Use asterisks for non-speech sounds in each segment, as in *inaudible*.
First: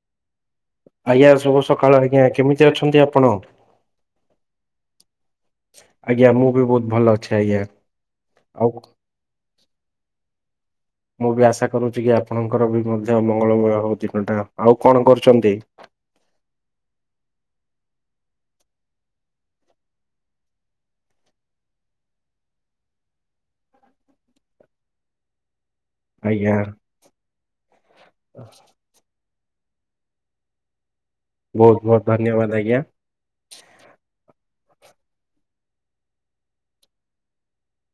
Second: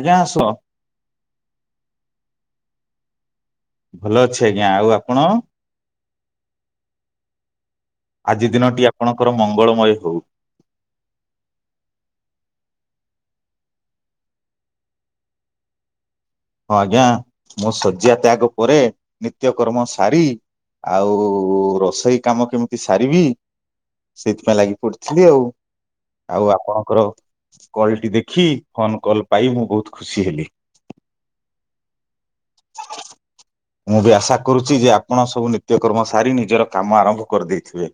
ଆଜ୍ଞା ଆସ। ଆଜ୍ଞା ଶୁଭ ସକାଳ ଆଜ୍ଞା କେମିତି ଅଛନ୍ତି ଆପଣ? ଭଲଅଛି ଆଜ୍ଞା ଆଉ ଆପଣ? ଆଜ୍ଞା ମୁଁ ବି ବହୁତ୍ ଭଲଅଛି ଆଜ୍ଞା। ଆଜି ଆଉ ଦିନଟି ଆପଣଙ୍କର ମଙ୍ଗଳମୟ ହଉ। ମୁଁ ବି ଆଶା କରୁଚି କି ଆପଣଙ୍କର ବି ମଧ୍ୟ ମଙ୍ଗଳମୟ ହଉ ଦିନଟା‌। ଆଉ କଣ କରୁଚନ୍ତି? ହଁ ଆଜ୍ଞା ମୁଁ ଶଯ୍ୟାତ୍ୟାଗ ପରେ ନିତ୍ୟକର୍ମ ସାରି ଆଉ ରୋଷେଇ କାମ କେମିତି ସାରିବି ସେଇଥିପାଇଁ ଲାଗି ପଡିଥିଲି ଆଉ। ଆଉ ଆଜ୍ଞା ଆପଣଙ୍କର କଲ୍ ଟି ଦେଖି ଫୋନ କଲ୍ ପାଇ ମୁଁ ବହୁତ୍ ଖୁସି ହେଲି। ବହୁତ୍ ବହୁତ୍ ଧନ୍ୟବାଦ ଆ ମୁଁ ବି ଆଶା କରୁଚି ଯେ ଆପଣ ସବୁ ନିତ୍ୟକର୍ମ ସାରି ନିଜର କାମ ଆରମ୍ଭ କରିଦେଇଥିବେ।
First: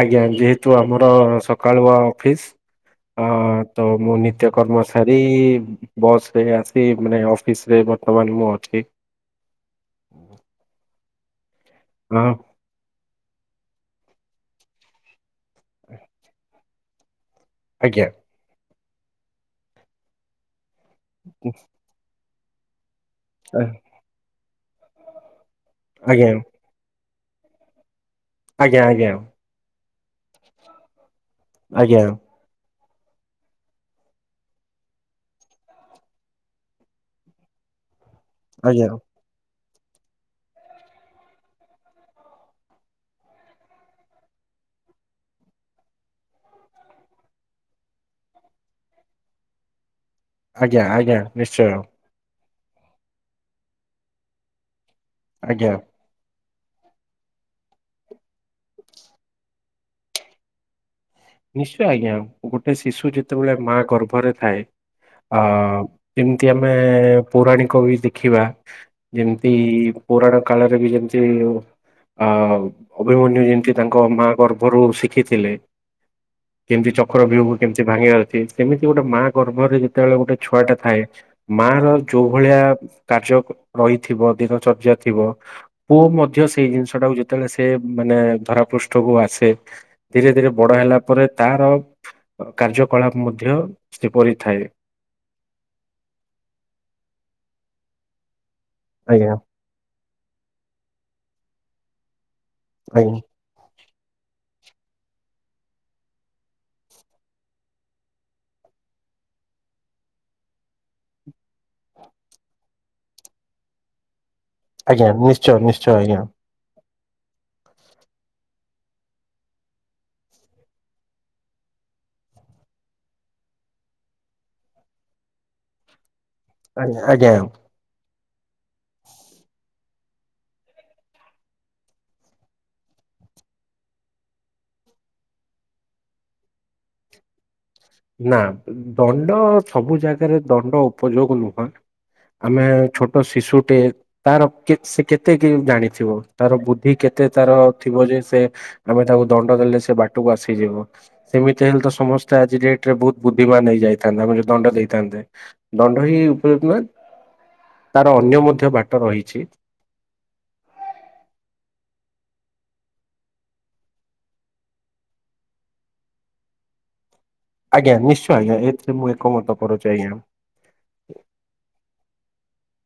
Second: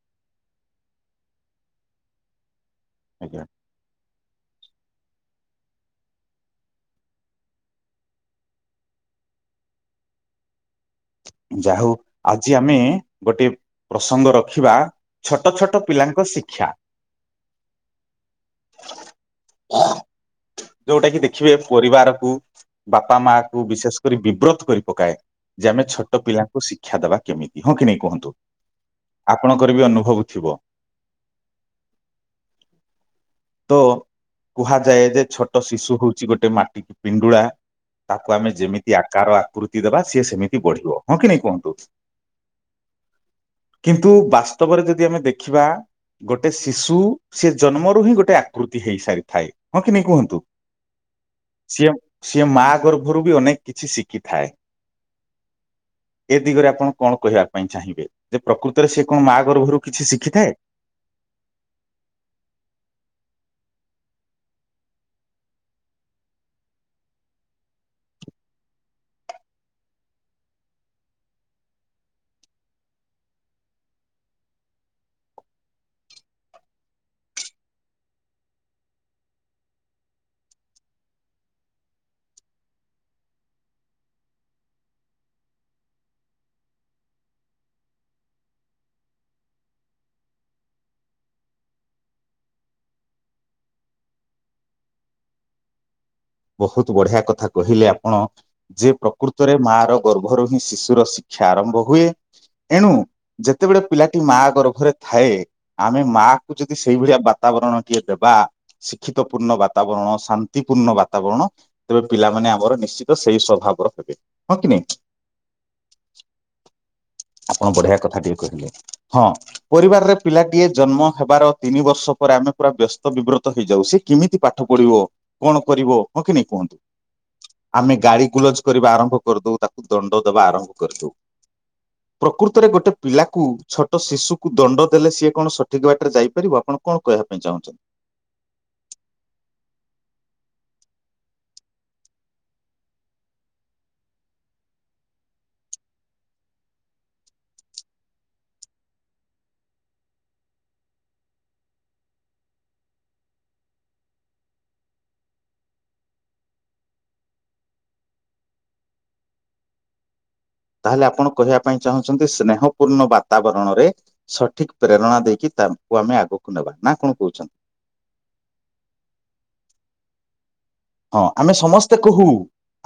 ଆଜ୍ଞା ଯେହେତୁ ଆମର ସକାଳୁଆ ଅଫିସ୍ ଅ ଆଜ୍ଞା ତ ମୁଁ ନିତ୍ୟକର୍ମ ସାରି ବସରେ ଆସି ମାନେ ଅଫିସ୍ ରେ ବର୍ତ୍ତମାନ ମୁଁ ଅଛି। ଯା ହଉ ହଁ ଆଜି ଆମେ ଗୋଟିଏ ପ୍ରସଙ୍ଗ ରଖିବା ଛୋଟ ଛୋଟ ପିଲାଙ୍କ ଶିକ୍ଷା। ଆଜ୍ଞା। *unintelligible* ଯୋଉଟା କିି ଦେଖିବେ ପରିବାରକୁ ବାପା ମା କୁ ବିଶେଷ୍ କରି ବିବ୍ରତ୍ କରି ପକାଏ। ଯେ ଆମେ ଛୋଟ ଆଜ୍ଞା ପିଲାଙ୍କୁ ଶିକ୍ଷା ଦବା କେମିତି ହଁ କି ନାଇଁ କୁହନ୍ତୁ। ଆଜ୍ଞା ଆଜ୍ଞା। ଆପଣଙ୍କର ବି ଅନୁଭବ ଥିବ। ଆଜ୍ଞା। ତୋ କୁହାଯାଏ ଯେ ଛୋଟ୍ ଛୋଟ ଶିଶୁ ହଉଛି ଗୋଟେ ମାଟିି- ପିଣ୍ଡୁଳା। ତାକୁ ଆମେ ଆଜ୍ଞା ଯେମିତି ଆକାର ଆକୃ ତି ଦେବା ସିଏ ସେମିତି ବଢିବ। ହଁ କି ନାଇ କୁହନ୍ତୁ? କିନ୍ତୁ ବାସ୍ତବରେ ଯଦି ଆମେ ଦେଖିବା ଗୋଟେ ଶିଶୁ ସେ ଜନ୍ମରୁ ହିଁ ଗୋଟେ ଆକୃତି ହେଇସାରିଥାଏ। ହଁ କି ନାଇଁ କୁହନ୍ତୁ? ଆଜ୍ଞା ଆଜ୍ଞା। ନିଶ୍ଚୟ ସିଏ, ସିଏ ମା ଗର୍ଭରୁ ବି ଅନେକ କିଛି ଶିଖିଥାଏ। ଆଜ୍ଞା। ଏ ଦିଗରେ ଆପଣ କଣ କହିବା ପାଇଁ ଚାହିଁବେ? ଯେ ପ୍ରକୃତରେ ସେ କଣ ମା ଗର୍ଭରୁ କିଛି ଶିଖିଥାଏ? ନିଶ୍ଚୟ ଆଜ୍ଞା। ଗୋଟେ ଶିଶୁ ଯେତେବେଳେ ମା ଗର୍ଭରେ ଥାଏ। ଅ ଯେମିତି ଆମେ ପୌରାଣିକ ବି ଦେଖିବା। ଯେମିତି ପୁରାଣ କାଳରେ ବି ଯେମିତି ଆ ଅଭିମନ୍ୟୁ ଯେମିତି ତାଙ୍କ ମାଆ ଗର୍ଭରୁ ଶିଖିଥିଲେ। କେମିତି ଚକ୍ର ବିୁହ କୁ କେମିତି ଭାଙ୍ଗିବାର ଅଛି। ସେମିତି ଗୋଟେ ମା ଗର୍ଭରେ ଯେତେବେଳେ ଗୋଟେ ଛୁଆଟେ ଥାଏ ମା ର ଯୋଉ ଭଳିଆ କାର୍ଯ୍ୟ ରହିଥିବ, ଦିନଚର୍ଯ୍ୟା ଥିବ ପୁଅ ମଧ୍ୟ ସେଇ ଜିନିଷ ଟାକୁ ଯେତେବେଳେ ସେ ମାନେ ଧରା ପୃଷ୍ଠକୁ ଆସେ, ଧୀରେ ଧୀରେ ବଡ ହେଲା ପରେ ତାର କାର୍ଯ୍ୟକଳାପ ମଧ୍ୟ ସେପରି ଥାଏ। ବହୁତ ବଢିଆ କଥା କହିଲେ ଆପଣ, ଯେ ଆଜ୍ଞା ପ୍ରକୃତ ରେ ମା ର ଗର୍ଭରୁ ହିଁ ଶିଶୁର ଶିକ୍ଷା ଆରମ୍ଭ ହୁଏ। ଏଣୁ ଆଜ୍ଞା ଯେତେବେଳେ ପିଲାଟି ମା ଗର୍ଭରେ ଥାଏ, ଆମେ ମା କୁ ଯଦି ସେଇଭଳିଆ ବାତାବରଣ ଟିଏ ଦେବା, ଶିକ୍ଷିତ ପୂର୍ଣ୍ଣ ବାତାବରଣ, ଶାନ୍ତିପୂର୍ଣ୍ଣ ବା ବାତାବରଣ ତେବେ ପିଲାମାନେ ଆମର ନିଶ୍ଚିତ ସେଇ ସ୍ଵଭାବର ହେବେ। ହଁ କି ନାଇଁ? ଆଜ୍ଞା, ନିଶ୍ଚୟ ନିଶ୍ଚୟ ଆଜ୍ଞା। ଆପଣ ବଢିଆ କଥା ଟିଏ କହିଲେ। ହଁ, ପରିବାରରେ ପିଲାଟିଏ ଜନ୍ମ ହେବାର ତିନି ବର୍ଷ ପରେ ଆମେ ପୁରା ବ୍ୟସ୍ତ ବିବ୍ରତ ହେଇଯାଉ। ସେ, କିମିତି ପାଠ ପଢିବ କଣ କରିବ? ହଁ କି ନାଇଁ? କୁହନ୍ତୁ? ଆଜ୍ଞା ଆଜ୍ଞା। ଆମେ ଗାଳି ଗୁଲଜ କରିବା ଆରମ୍ଭ କରିଦଉ। ତାକୁ ଦଣ୍ଡ ଦବା ଆରମ୍ଭ କରିଦଉ। ପ୍ରକୃତରେ ଗୋଟେ ପିଲାକୁ ଛୋଟ ଶିଶୁକୁ ଦଣ୍ଡ ଦେଲେ ସିଏ କଣ ସଠିକ ବାଟରେ ଯାଇପାରିବ? ଆପଣ କଣ କହିବା ପାଇଁ ଚାହୁଁଛନ୍ତି? ନା ଦଣ୍ଡ ସବୁ ଜାଗାରେ ଦଣ୍ଡ ଉପଯୋଗ ନୁହଁ। ଆମେ ଛୋଟ ଶିଶୁଟେ, ତାର କେ ସେ କେତେ କି ଜାଣିଥିବ ତାର ବୁଦ୍ଧି କେତେ ତାର ଥିବ ଯେ ସେ ଆମେ ତାକୁ ଦଣ୍ଡ ଦେଲେ ସେ ବାଟକୁ ଆସିଯିବ। ସେମିତି ହେଲେ ତ ସମସ୍ତେ ଆଜି ଯା ରେ ବହୁତ ବୁଦ୍ଧିମାନ ହେଇ ଯାଇଥାନ୍ତେ। ଆମେ ଯଦି ଦଣ୍ଡ ଦେଇଥାନ୍ତେ। ଦଣ୍ଡ ହି ଉପଯୁକ୍ତ ନୁହେଁ। ତାର ଅନ୍ୟ ମଧ୍ୟ ବାଟ ରହିଛି। ତାହେଲେ ଆପଣ କହିବା ପାଇଁ ଚାହୁଁଛନ୍ତି, ସ୍ନେହ ପୂର୍ଣ୍ଣ ବାତାବରଣରେ ସଠିକ ପ୍ରେରଣା ଦେଇକି ତାଙ୍କୁ ଆମେ ଆଗକୁ ନେବା। ନା କଣ କହୁଛନ୍ତି? ଆଜ୍ଞା ନିଶ୍ଚୟ ଆଜ୍ଞା। ଏଥିରେ ମୁଁ ଏକମତ କରୁଛି ଆଜ୍ଞା। ହଁ, ଆମେ ସମସ୍ତେ କହୁ,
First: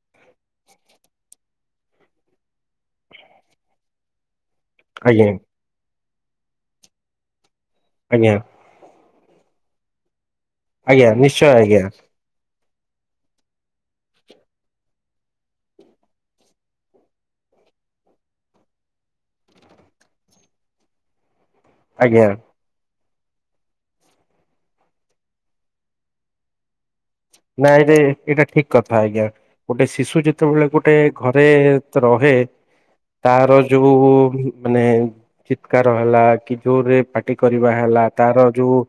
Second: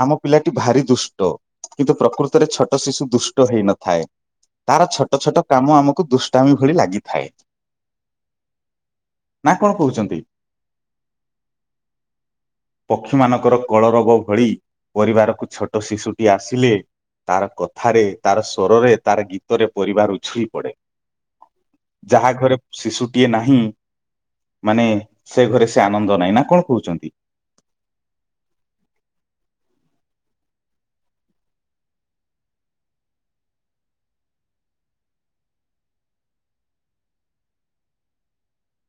ଆମ ପିଲାଟି ଭାରି ଦୁଷ୍ଟ। କିନ୍ତୁ ପ୍ରକୃତରେ ଛୋଟ ଶିଶୁ ଦୁଷ୍ଟ ହେଇନଥାଏ। ତାର ଛୋଟ ଆଜ୍ଞା। ଛୋଟ କାମ ଆମକୁ ଦୁଷ୍ଟାମି ଭଳି ଲାଗିଥାଏ। ଆଜ୍ଞା। ନା କଣ କହୁଛନ୍ତି? ଆଜ୍ଞା ନିଶ୍ଚୟ ଆଜ୍ଞା। ପକ୍ଷୀ ମାନଙ୍କର କଳରୋଗ ଭଳି ପରିବାରକୁ ଛୋଟ ଶିଶୁଟି ଆସିଲେ ତାର କଥାରେ ତାର ସ୍ୱରରେ ତାର ଗୀତରେ ପରିବାର ଉଛୁଳି ପଡେ। ଆଜ୍ଞା ଯାହା ଘରେ ଶିଶୁଟିଏ ନାହିଁ ମାନେ ସେ ଘରେ ସେ ଆନନ୍ଦ ନାହିଁ ନା କଣ କହୁଛନ୍ତି? ନାଇଁ ରେ ଏଇଟା ଠିକ୍ କଥା ଆଜ୍ଞା। ଗୋଟେ ଶିଶୁ ଯେତେବେଳେ ଗୋଟେ ଘରେ ରହେ ତାର ଯୋଉ ମାନେ ଚିତ୍କାର ହେଲା କି ଯୋର ରେ ପାଟି କରିବା ହେଲା ତାର ଯୋଉ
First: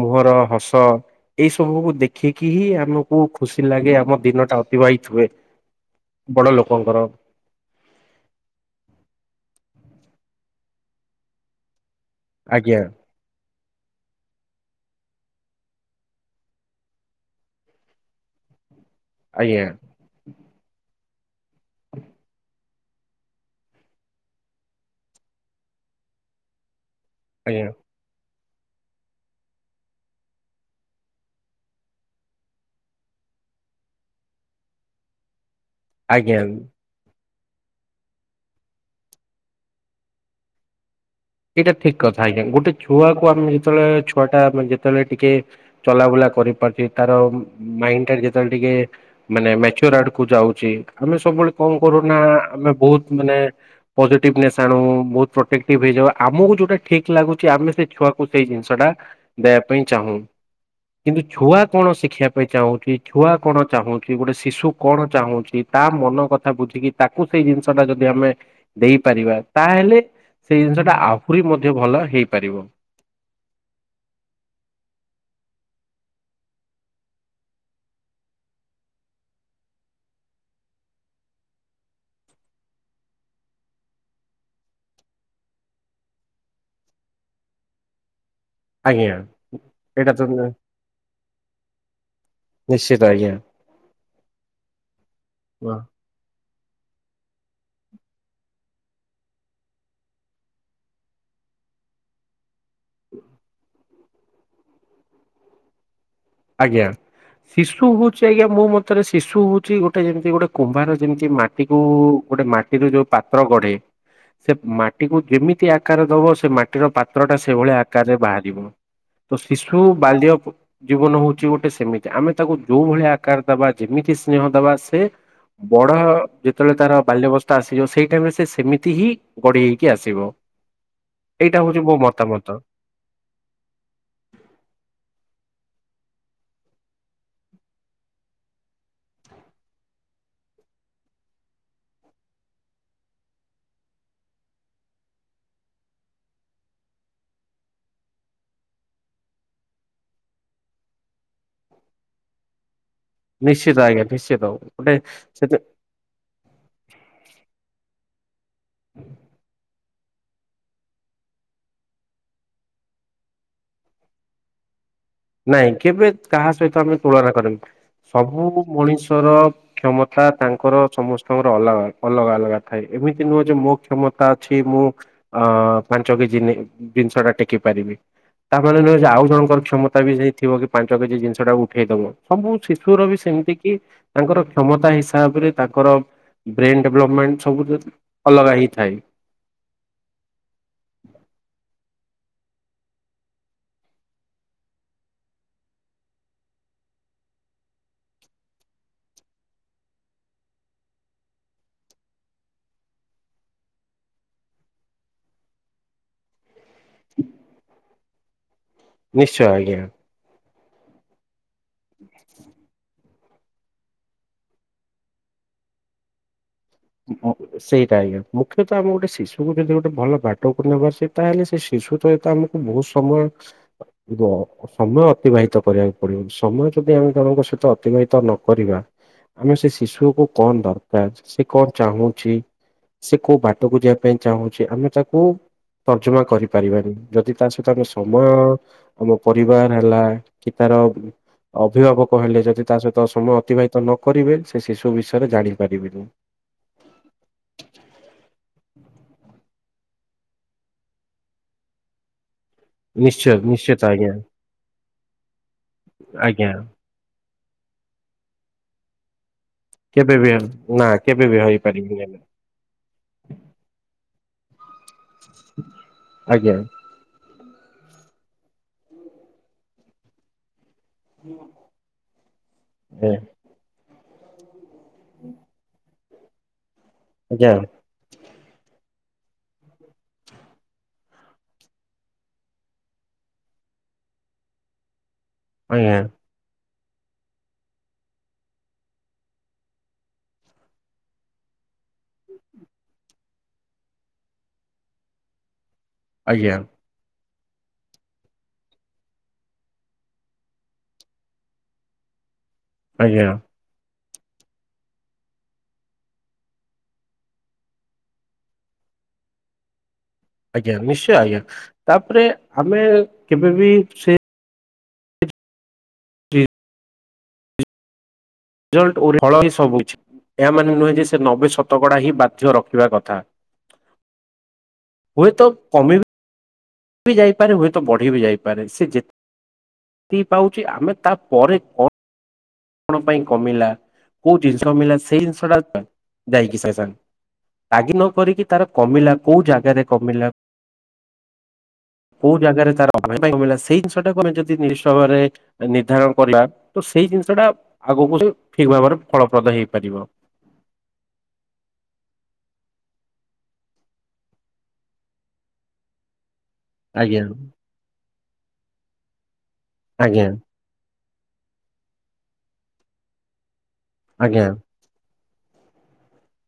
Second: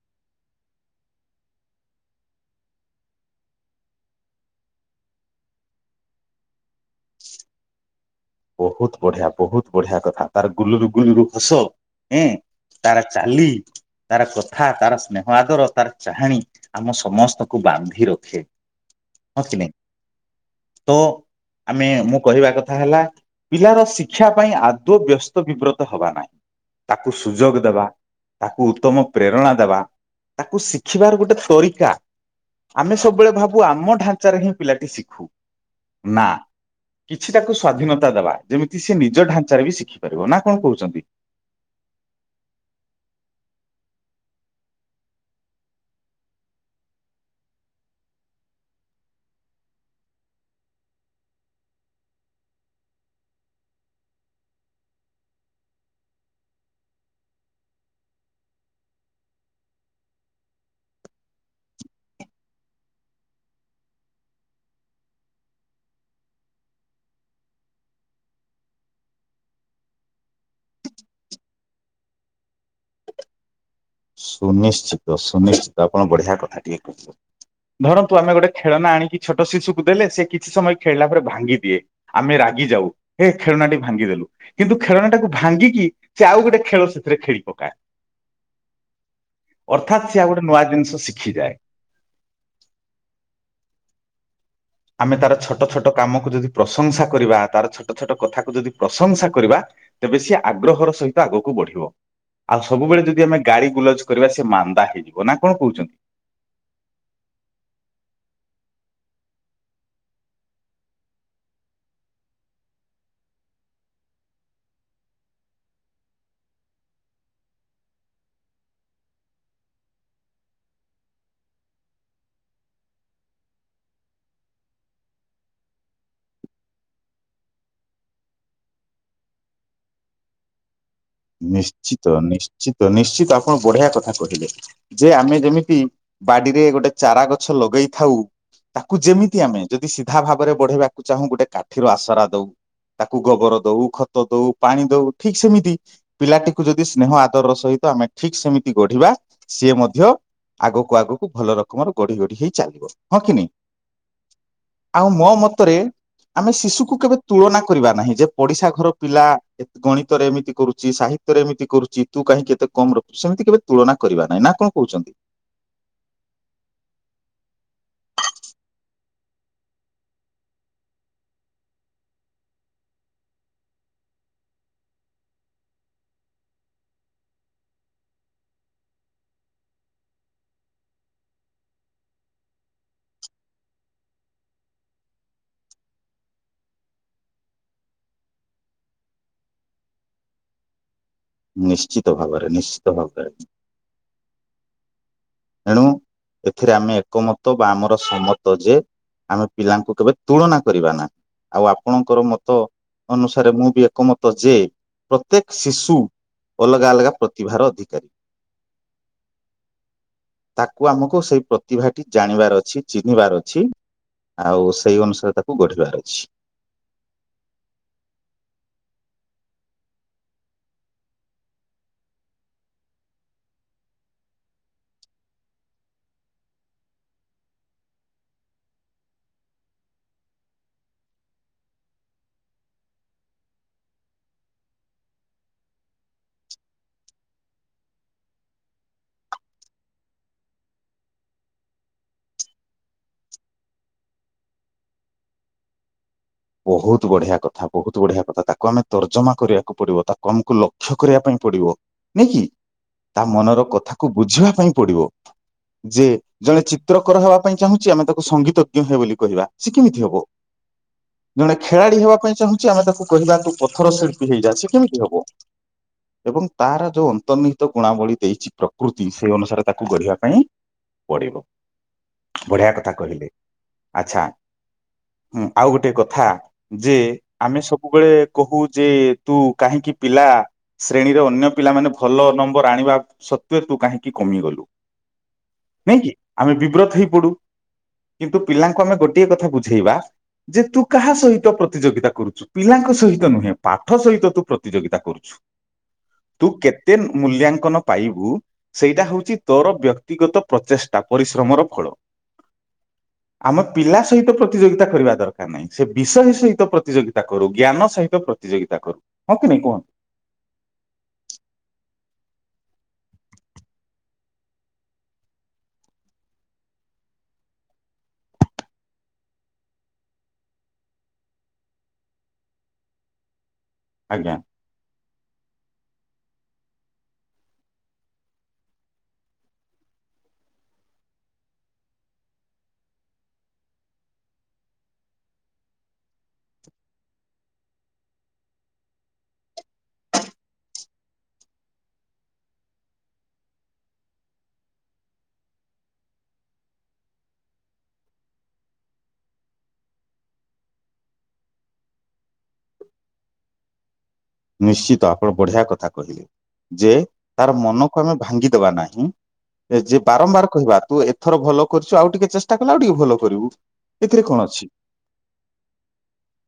ମୁହଁର ହସ ଏଇ ସବୁକୁୁ ଦେଖିକି ହିଁ ଆ ମୁକୁ ଖୁସି ଲାଗେ ଆମ ଦିନ ଟା ଅତିବାହିତ୍ ହୁଏ ବଡ ଲୋକଙ୍କର। ବହୁତ ବଢିଆ ବହୁତ ବଢିଆ କଥା। ତାର ଗୁଲୁରୁ ଗୁଲୁରୁ ହସ ଉଁ ଆଜ୍ଞା ତାର ଚାଲି। ତାର କଥା, ତାର ସ୍ନେହ ଆଦର, ତାର ଚାହାଣୀ ଆମ ସମସ୍ତକୁ ବାନ୍ଧି ରଖେ। ହଁ କି ଆଜ୍ଞା ନାଇଁ। ତ ଆମେ ମୁଁ କହିବା କଥା ହେଲା ପିଲାର ଶିକ୍ଷା ପାଇଁ ଆଦୌ ବ୍ୟସ୍ତ ବିବ୍ରତ ହବା ନାଇଁ। ତାକୁ ସୁଯୋଗ ଆଜ୍ଞା ଦବା। ତାକୁ ଉତ୍ତମ ପ୍ରେରଣା ଦେବା। ତାକୁ ଶିଖିବାର ଗୋଟେ ତରିକା। ଆମେ ସବୁବେଳେ ଭାବୁ ଆମ ଢାଞ୍ଚାରେ ହିଁ ପିଲାଟି ଶିଖୁ। ନାଁ ଆଜ୍ଞା। କିଛି ତାକୁ ସ୍ଵାଧୀନ ତା ଦବା। ଯେମିତି ସେ ନିଜ ଢାଞ୍ଚାରେ ବି ଶିଖିପାରିବ ନା କଣ କହୁଛନ୍ତି? ଏଇଟା ଠିକ୍ କଥା ଆଜ୍ଞା। ଗୋଟେ ଛୁଆକୁ ଆମେ ଯେତେବେଳେ ଛୁଆଟା ମା ଯେତେବେଳେ ଟିକେ ଚଲାବୁଲା କରିପାରୁଛି ତାର ମାଇଣ୍ଡ କେତେବେଳେ ଟିକେ ମାନେ ମେଚୋର୍ ଆଡକୁ ଯାଉଛି ଆମେ ସବୁବେଳେ କଣ କରୁନା ଆମେ ବହୁତ ମାନେ ପଜିଟିଭନେସ୍ ଆଣୁ, ବହୁତ ପ୍ରୋଟେକ୍ଟିଭ୍ ହେଇଯାଉ ଆମୁକୁ ଯୋଉଟା ଠିକ୍ ଲାଗୁଛି ଆମେ ସେ ଛୁଆକୁ ସେଇ ଜିନିଷ ଟା ଦେବା ପାଇଁ ଚାହୁଁ। କିନ୍ତୁ ଛୁଆ କଣ ଶିଖିଆ ପାଇଁ ଚାହୁଁଚି। ଛୁଆ କଣ ଚାହୁଁଚି ଗୋଟେ ଶିଶୁ କଣ ଚାହୁଁଚି ତା ମନ କଥା ବୁଝିକି ତାକୁ ସେଇ ଜିନିଷ ଟା ଯଦି ଆମେ ଦେଇପାରିବା ତାହେଲେ ସେଇ ଜିନିଷ ଟା ଆହୁରି ମଧ୍ୟ ଭଲ ହେଇପାରିବ। ସୁନିଶ୍ଚିତ ସୁନିଶ୍ଚିତ ଆପଣ ବଢି଼ଆ କଥା ଟିଏ କହିଚନ୍ତି। ଧରନ୍ତୁ ଆମେ ଗୋଟେ ଖେଳନା ଆଣିକି ଛୋଟ ଶିଶୁକୁ ଦେଲେ ସେ କିଛି ସମୟ ଖେଳିଲା ପରେ ଭାଙ୍ଗିଦିଏ। ଆମେ ରାଗିଯାଉ ହେ ଖେଳନାଟି ଭାଙ୍ଗିଦେଲୁ। କିନ୍ତୁ ଖେଳନାଟାକୁ ଭାଙ୍ଗିକି ସେ ଆଉ ଗୋଟେ ଖେଳ ସେଥିରେ ଖେଳି ପକାଏ। ଆଜ୍ଞା। ଅର୍ଥାତ୍ ଏଇଟା ସେ ତ ଆଉ ଗୋଟେ ନୂଆ ଜିନିଷ ଶିଖିଯାଏ। ନିଶ୍ଚିତ ଆଜ୍ଞା। ଆମେ ତାର ଛଟ ଛଟ କାମକୁ ଯଦି ପ୍ରଶଂସା କରିବା ତାର ଛଟ ଛଟ କଥାକୁ ଯଦି ପ୍ରଶଂସା କରିବା ତେବେ ସିଏ ଆଗ୍ରହର ସହିତ ଆଗକୁ ବଢି଼ବ। ଆଉ ସବୁବେଳେ ଯଦି ଆମେ ଗାଳି ଗୁଲଜ୍ କରିବା ସେ ମାନ୍ଦା ହେଇଯିବ ନା କଣ କଉଚନ୍ତି? ଆଜ୍ଞା। ଶିଶୁ ହଉଚି ଆଜ୍ଞା ମୋ ମତରେ ଶିଶୁ ହଉଚି ଗୋଟେ ଯେମିତି ଗୋଟେ କୁମ୍ଭାର ଯେମିତି ମାଟି କୁ ଗୋଟେ ମା ଟିରୁ ଯୋଉ ପାତ୍ର ଗଢ଼େ ସେ ମାଟିକୁ ଯେମିତି ଆକାର ଦବ ସେ ମାଟିର ପାତ୍ର ଟା ସେଭଳିଆ ଆକାରରେ ବାହାରିବ। ତ ଶିଶୁ ବାଲ୍ୟ ପ ଜୀବନ ହଉଚି ଗୋଟେ ସେମିତି। ଆମେ ତାକୁ ଯୋଉ ଭଳିଆ ଆକାର୍ ଦେବା ଯେମିତି ସ୍ନେହ ଦବା ସେ ବଡ଼ ଯେତେବେଳେ ତାର ବାଲ୍ୟବସ୍ଥା ଆସିଯିବ ସେଇ ଟାଇମ୍ ରେ ସେ ସେମିତି ହିଁ ଗଢ଼ି ହେଇକି ଆସିବ ଏଇଟା ହଉଛି ମୋ ମତାମତ। ତ ନିଶ୍ଚିତ ଆପଣ ବଢି଼ଆ କଥା କରିବେ। ଯେ ଆମେ ଯେମିତି ବାଡିରେ ଗୋଟେ ଚାରା ଗଛ ଲଗେଇଥାଉ। ତାକୁ ଯେମିତି ଆମେ ଯଦି ସିଧା ଭାବରେ ବଢ଼େଇବାକୁ ଚାହୁଁ। ଗୋଟେ କାଠିର ଆସରା ଦଉ। ତାକୁ ଗୋବର ଦୋଉ ଖତ ଦୋଉ ପାଣି ଦୋଉ ଠିକ୍ ସେମିତି। ପିଲାଟିକୁ ଯଦି ସ୍ନେହ ଆଦରର ସହିତ ଆମେ ଠିକ୍ ସେମିତି ଗଢ଼ିବା। ସିଏ ମଧ୍ୟ ଆଗକୁ ଆଗକୁ ଭଲ ରକମର ଗଢ଼ି ଗଢ଼ି ହେଇ ଚାଲିବ। ହଁ କି ନାଇଁ? ନିଶ୍ଚିତ ଆଜ୍ଞା ନିଶ୍ଚିତ ଗୋଟେ ଆଉ ମୋ ସେତେ ମତରେ ଆମେ ଶିଶୁକୁ କେବେ ତୁଳନା କରିବା ନାହିଁ। ଯେ ପଡି଼ଶା ଘର ପିଲା ଗଣିତରେ ଏମିତି କରୁ ସିଏ ସାହିତ୍ୟରେ ଏମିତି କରୁଚି। ତୁ କାହିଁକି କେତେ କମ୍ ରଖୁଛୁ। ସେମିତି କେବେ ତୁଳନା କରିବା ନାଇଁ ନାଁ କଣ କହୁଚନ୍ତି। ନାଇଁ କେବେ କାହା ସହିତ ଆମେ ତୁଳନା କରିବୁନାହିଁ। ସବୁ ମଣିଷର କ୍ଷମତା ତାଙ୍କର ଚମସ୍ତଙ୍କର ଅଲଗା ଅଲଗା ଥାଏ। ଏମିତି ନୁହଁ ଯେ ମୋ କ୍ଷମତା ଅଛି ମୁଁ ଆ ପାଞ୍ଚ କେଜି ଜିନ୍ସ ଟା ଟେକି ପାରିବି। ତାମାନେ ନୁହଁ ଯେ ଆଉ ଜଣଙ୍କର କ୍ଷମ ତା ବି ସେଇ ଥିବ କି ପାଞ୍ଚ କେଜି ଜିନ୍ଷ ଟା ଉଠେଇ ଦବ। ସବୁ ଥିଶୁର ବି ସେତି କି ତାଙ୍କର କ୍ଷମତା ହିସାବ୍ରେ ତାଙ୍କର ବ୍ରେନ୍ ଡେଭ୍ଲପ୍ମେଣ୍ଟ୍ ସବୁ ଯ ଅଲଗା ହେଇଥାଏ। ନିଶ୍ଚିତ ଭାବରେ ନିଶ୍ଶିତ ଭାବରେ। ଏଣୁ ଏଥିରେ ଆମେ ଏକମତ ବା ଆମର ସମତ ଯେ ଆମେ ପିଲାଙ୍କୁ କେବେ ତୁଳନା କରିବା ନା। ଆଉ ଆପଣଙ୍କର ମତ ଅନୁସାରେ ମୁଁ ବି ଏକମତ ଯେ ପ୍ରତେକ୍ ଶିଶୁ ଅଲଗା ଅଲଗା ପ୍ରତିଭାର ଅଧିକାରୀ। ନିଶ୍ଚୟ ଆଜ୍ଞା। ତାକୁ ଆମକୁ ସେଇ ପ୍ରତିଭାଟି ଜାଣିବାର୍ ଅଛି। ଚି ଚିନ୍ହିବାର ଅଛି। ଆଉ ସେଇ ଅନୁସାରେ ତାକୁ ଗଢ଼ିବାର୍ ଅଛି। *inaudible* ସେଇଟା ଆଜ୍ଞା। ମୁଖ୍ୟତ ଆମେ ଗୋଟେ ଶିଶୁକୁ ଯଦି ଗୋଟେ ଭଲ ବାଟକୁ ନେବା। ସେ ତାହେଲେ ସେ ଶିଶୁ ସହିତ ଆମକୁ ବହୁତ ସମୟ ର ସମୟ ଅତିବାହିତ କରିଆକୁ ପଡ଼ିବ। ସମୟ ଯଦି ଆମେ ଜଣଙ୍କ ସହିତ ଅତିବାହିତ ନ କରିବା। ଆମେ ସେ ଶିଶୁ କୁ କଁ ଦର୍କାର୍ ସେ କଣ ଚାହୁଁଛି ସେ କୋଉ ବାଟକୁ ଯିବା ପାଇଁ ଚାହୁଁଛି। ଆମେ ତାକୁ ତର୍ଜମା କରିପାରିବାନି। ଯଦି ତା ସହିତ ଆମେ ସମୟ ଆମ ପରିବାର ହେଲା। କି ତାର ଅଭିଭାବକ ହେଲେ ଯଦି ତା ସହିତ ସମୟ ଅତିବାହିତ ନ କରିବେ। ସେ ଶିଶୁ ବିଷୟରେ ଜାଣିପାରିଵେନି। ବହୁତ ବଢିଆ କଥା ବହୁତ ବଢିଆ କଥା। ତାକୁ ଆମେ ତର୍ଜମା କରିବାକୁ ପଡ଼ିବ। ତାକୁ ଆମକୁ ଲକ୍ଷ୍ୟ କରିବା ପାଇଁ ପଡ଼ିବ। ନାଇକି? ତା ନିଶ୍ଚୟ ମନର ନିଶ୍ଚିତ କଥାକୁ ଆଜ୍ଞା ବୁଝିବା ପାଇଁ ପଡ଼ିବ ଯେ ଆଜ୍ଞା ଜଣେ ଚିତ୍ରକର ହେବା ପାଇଁ ଚାହୁଁଛି। ଆମେ ତାକୁ ସଙ୍ଗୀତଜ୍ଞ ହେ ବୋଲି କହିବା। ସେ କେମିତି ହବ? କେବେ ବି ନା କେବେ ବି ଜଣେ ଖେଳାଳି ହେଇପାରିବିନି ହେବା ଆମେ। ପାଇଁ ଚାହୁଁଛି। ଆମେ ତାକୁ କହିବା ତୁ ପଥର ଶିଳ୍ପୀ ହେଇଯା। ସେ କେମିତି ହବ। ଏବଂ ଆଜ୍ଞା ତାର ଯୋଉ ଅନ୍ତର୍ନିହିତ ଗୁଣାବଳି ଦେଇଛି ପ୍ରକୃତି। ସେଇ ଅନୁସାରେ ତାକୁ ଗଢିବା ପାଇଁ ପଡ଼ିବ ବଢିଆ କଥା କହିଲେ। ଆଚ୍ଛା ହୁଁ ଆଉ ଗୋଟେ କଥା। ଯେ ଆଜ୍ଞା ଆମେ ସବୁ ସବୁବେଳେ କହୁ ଯେ ତୁ କାହିଁକି ପିଲା ଶ୍ରେଣୀର ଅନ୍ୟ ପିଲାମାନେ ଭଲ ନମ୍ବର ଆଣିବା ସତ୍ତ୍ୱେ ତୁ କାହିଁକି କମିଗଲୁ? ଆଜ୍ଞା ନାଇଁ କି ଆମେ ବିବ୍ରତ ହେଇ ପଡ଼ୁ। କିନ୍ତୁ ପିଲାଙ୍କୁ ଆମେ ଗୋଟିଏ କଥା ବୁଝେଇବା। ଯେ ତୁ କାହା ସହିତ ପ୍ରତିଯୋଗିତା କରୁଛୁ? ପିଲାଙ୍କ ସହିତ ନୁହେଁ ପାଠ ସହିତ ତୁ ପ୍ରତିଯୋଗିତା କରୁଛୁ ତୁ ଆଜ୍ଞା କେତେ ଦିନ ମୂଲ୍ୟାଙ୍କନ ପାଇବୁ। ସେଇଟା ହେଉଚି ତୋର ବ୍ୟକ୍ତିଗତ ପ୍ରଚେଷ୍ଟା ପରିଶ୍ରମର ଫଳ। ଆଜ୍ଞା। ଆମ ପିଲା ସହିତ ପ୍ରତିଯୋଗିତା କରିବା ଦରକାର। ଡରକାର୍ ନାଇଁ ସେ ବିଷୟ ସହିତ ପ୍ରତିଯୋଗିତା କରୁ ଜ୍ଞାନ ସହିତ ପ୍ରତିଯୋଗିତା କରୁ ହଁ କି ନାଇଁ କୁହ? ଆଜ୍ଞା ନିଶ୍ଚୟ ଆଜ୍ଞା ତାପରେ ଆମେ କେବେ ବି ସେ ରେଜଲ୍ଟ ଫଳ ହିଁ ସବୁକିଛି। ଏହାମାନେେ ନୁହେଁ ଯେ ସେ ନବେ ଶତକଡ଼ା ହିଁ ବାଧ୍ୟ ରଖିବା କଥା। ଆଜ୍ଞା। ହୁଏ ତ କମି ବି ଯାଇପାରେ ହୁଏତ ବଢ଼ି ବି ଯାଇପାରେ ସେ ଯେତେ ପାଉଛି ଆମେ ତାପରେ ପ କଣ ପାଇଁ କମିଲା କୋଉ ଜିନିଷ ମିଲା ସେଇ ଜିନିଷଟା ଯାଇକି ସେ ସାଙ୍ଗ ରାଗି ନ କରିକି ତାର କମିଲା କୋଉ ଜାଗାରେ କମିଲା। କୋଉ ଜାଗାରେ ତାର କମିଲା ସେଇ ଜିନିଷଟାକୁ ଆମେ ଯଦ ନିଶ ସମୟରେ ନିର୍ଦ୍ଧାରଣ କରିବା ତ ସେଇ ଜିନିଷ ଟା ଆଗକୁ ସେ ଠିକ୍ ଭାବରେ ଫଳପ୍ରଦ ହେଇପାରିବ। ନିଶ୍ଚିତ ଆପଣ ବଢିଆ କଥା କହିଲେ ଯେ ଆଜ୍ଞା ତାର ମନକୁ ଆମେ ଭାଙ୍ଗିଦବା ନାହିଁ। ଏ ଯେ ଆଜ୍ଞା ବାରମ୍ବାର କହିବା ତୁ ଏଥର ଭଲ କରିଛୁ ଆଉ ଟିକେ ଚେଷ୍ଟା କଲେ ଆଉ ଟିକେ ଭଲ କରିବୁ। ଏଥିରେ କଣ ଅଛି ଆଜ୍ଞା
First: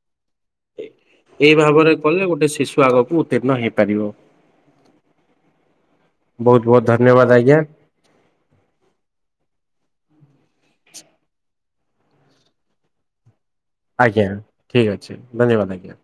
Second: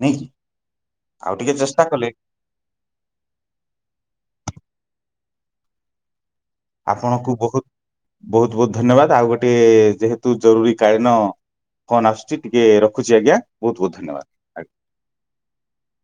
ନାଇଁକି। ଆଉ ଏଇ ଟିକେ ଚେଷ୍ଟା ଭାବରେ କଲେ ଗୋଟେ ଶିଶୁ ଆଗକୁ ଉତ୍ତୀର୍ଣ୍ଣ ହେଇପାରିବ। ବହୁତ ବହୁତ ଆପଣଙ୍କୁ ଧନ୍ୟବାଦ ଆଜ୍ଞା ବହୁତ ବହୁତ ବହୁତ ଧନ୍ୟବାଦ ଆଉ ଗୋଟେ ଯେହେତୁ ଜରୁରୀ କଳୀନ କଣ ଆସୁଛି ଟିକେ ରଖୁଛି ଆଜ୍ଞା। ବହୁତ ବହୁତ ଆଜ୍ଞା ଧନ୍ୟବାଦ। ଠିକ୍ ଅଛି ଧନ୍ୟବାଦ ଆଜ୍ଞା।